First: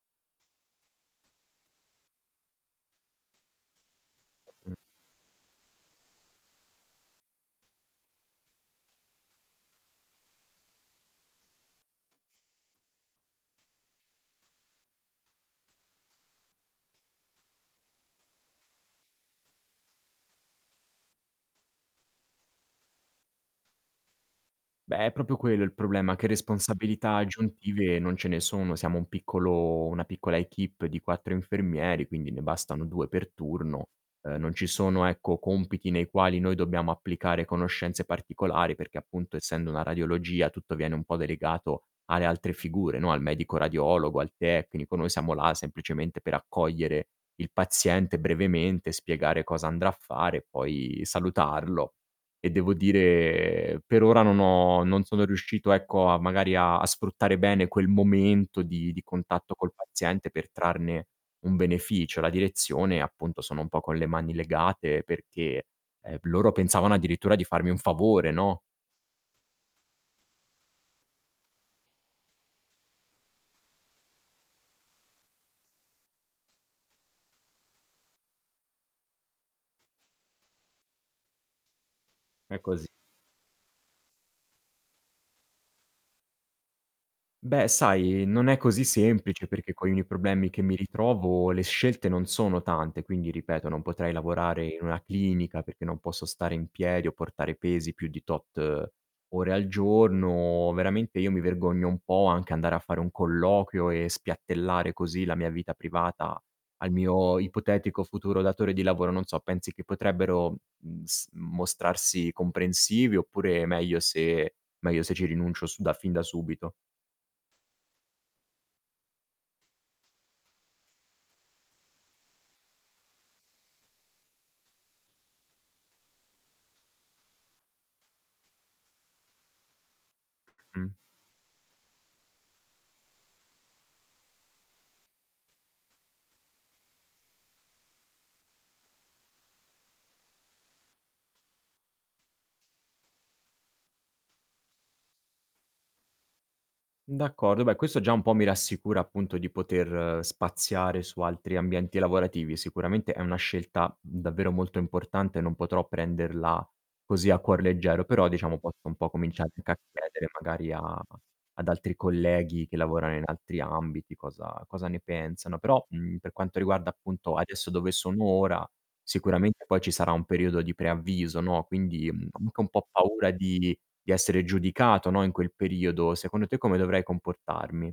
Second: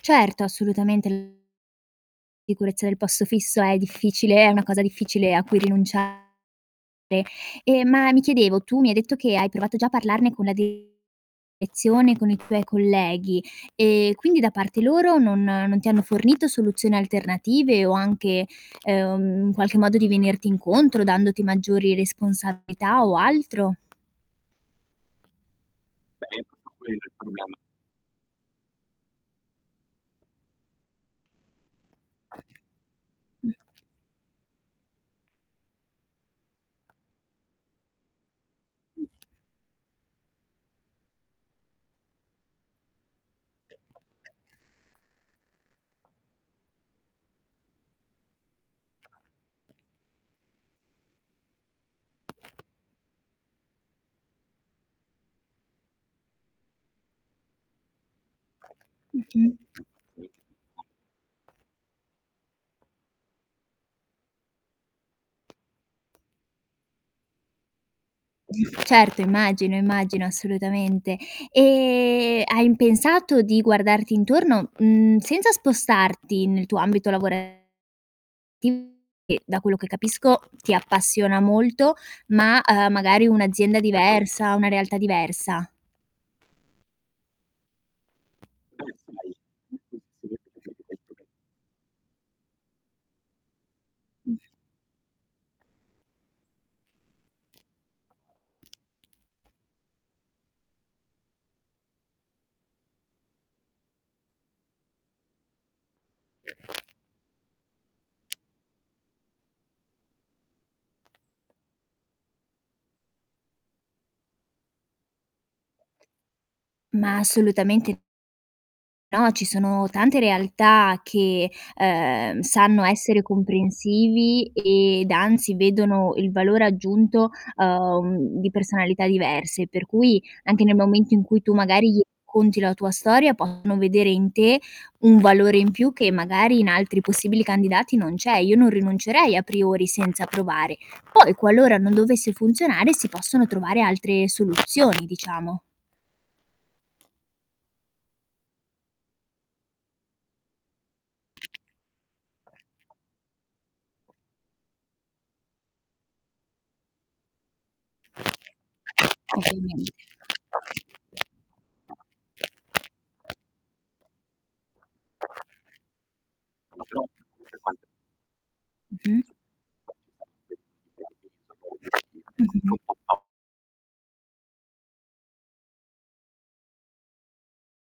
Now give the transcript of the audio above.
Certo, assolutamente l sicurezza del posto fisso è difficile, è una Mh. cosa difficile a cui rinunciare, ehm, ma mi chiedevo tu mi hai detto che hai provato già a parlarne con la direzione, con i tuoi colleghi, ehm, quindi da parte loro non non ti hanno fornito soluzioni alternative o anche, ehm, in qualche modo di venirti incontro dandoti maggiori responsabilità o altro? Beh, è proprio quello il problema che responsabilità aggiuntive non ce ne sono, siamo un piccolo una piccola èquipe di 4 infermieri, quindi ne bastano 2 per Mh. turno. Ehm, non ci sono, ecco, compiti nei quali noi dobbiamo applicare conoscenze particolari perché appunto essendo una radiologia, tutto viene un po' delegato alle altre figure, no, al medico radiologo, al tecnico, noi siamo là semplicemente per accogliere il paziente brevemente, spiegare cosa andrà a fare e poi salutarlo. E devo dire, per ora non ho non sono riuscito, ecco, a magari a sfruttare bene quel momento di di Mh-mh. contatto col paziente per trarne un beneficio. La direzione, appunto, sono un po' con le mani legate perché, ehm, loro pensavano addirittura di farmi un favore, no. Certo, immagino, immagino, assolutamente. Ehm, hai pensato di guardarti intorno, mhmm, senza spostarti nel tuo ambito lavorativo, che da quello che capisco ti appassiona molto, È ma, così. ehm, magari un'azienda diversa, una realtà diversa? Beh, sai, non è così semplice perché coi miei problemi che mi ritrovo, le scelte non sono tante, quindi ripeto non potrei Mh. lavorare in una clinica, perché non posso stare in piedi o portare pesi più di tot ore al giorno. Veramente io mi vergogno un po' anche andare a fare un colloquio e spiattellare così la mia vita privata al mio ipotetico futuro datore di lavoro, non so pensi che potrebbero, mhmm, s mostrarsi comprensivi oppure meglio se meglio se ci rinuncio su da fin da subito? Ma assolutamente No, ci sono tante realtà che, ehm, sanno essere comprensivi ed anzi vedono il valore aggiunto, uhm, di personalità diverse, per cui anche nel Mh. momento in cui tu magari gli racconti la tua storia, possono vedere in te un valore in più che magari in altri possibili candidati non c'è. Io non rinuncerei a priori senza provare. Poi, qualora non dovesse funzionare, si possono trovare altre soluzioni, diciamo. D'accordo. Beh, questo già un po' mi rassicura appunto di poter spaziare su altri ambienti lavorativi. Sicuramente è una scelta, mhmm, davvero molto importante, non potrò prenderla così a cuor leggero, però diciamo posso un po' cominciare anche a Ovviamente. chiedere magari a ad altri colleghi che lavorano in altri ambiti cosa cosa ne pensano, però, mhmm, per quanto riguarda, appunto, adesso dove sono ora, Mh-mh. sicuramente poi ci sarà un periodo di preavviso, no, quindi, mhmm, ho anche un Mh-mh. po' paura di di essere giudicato, no, in quel periodo. Secondo te come dovrei comportarmi?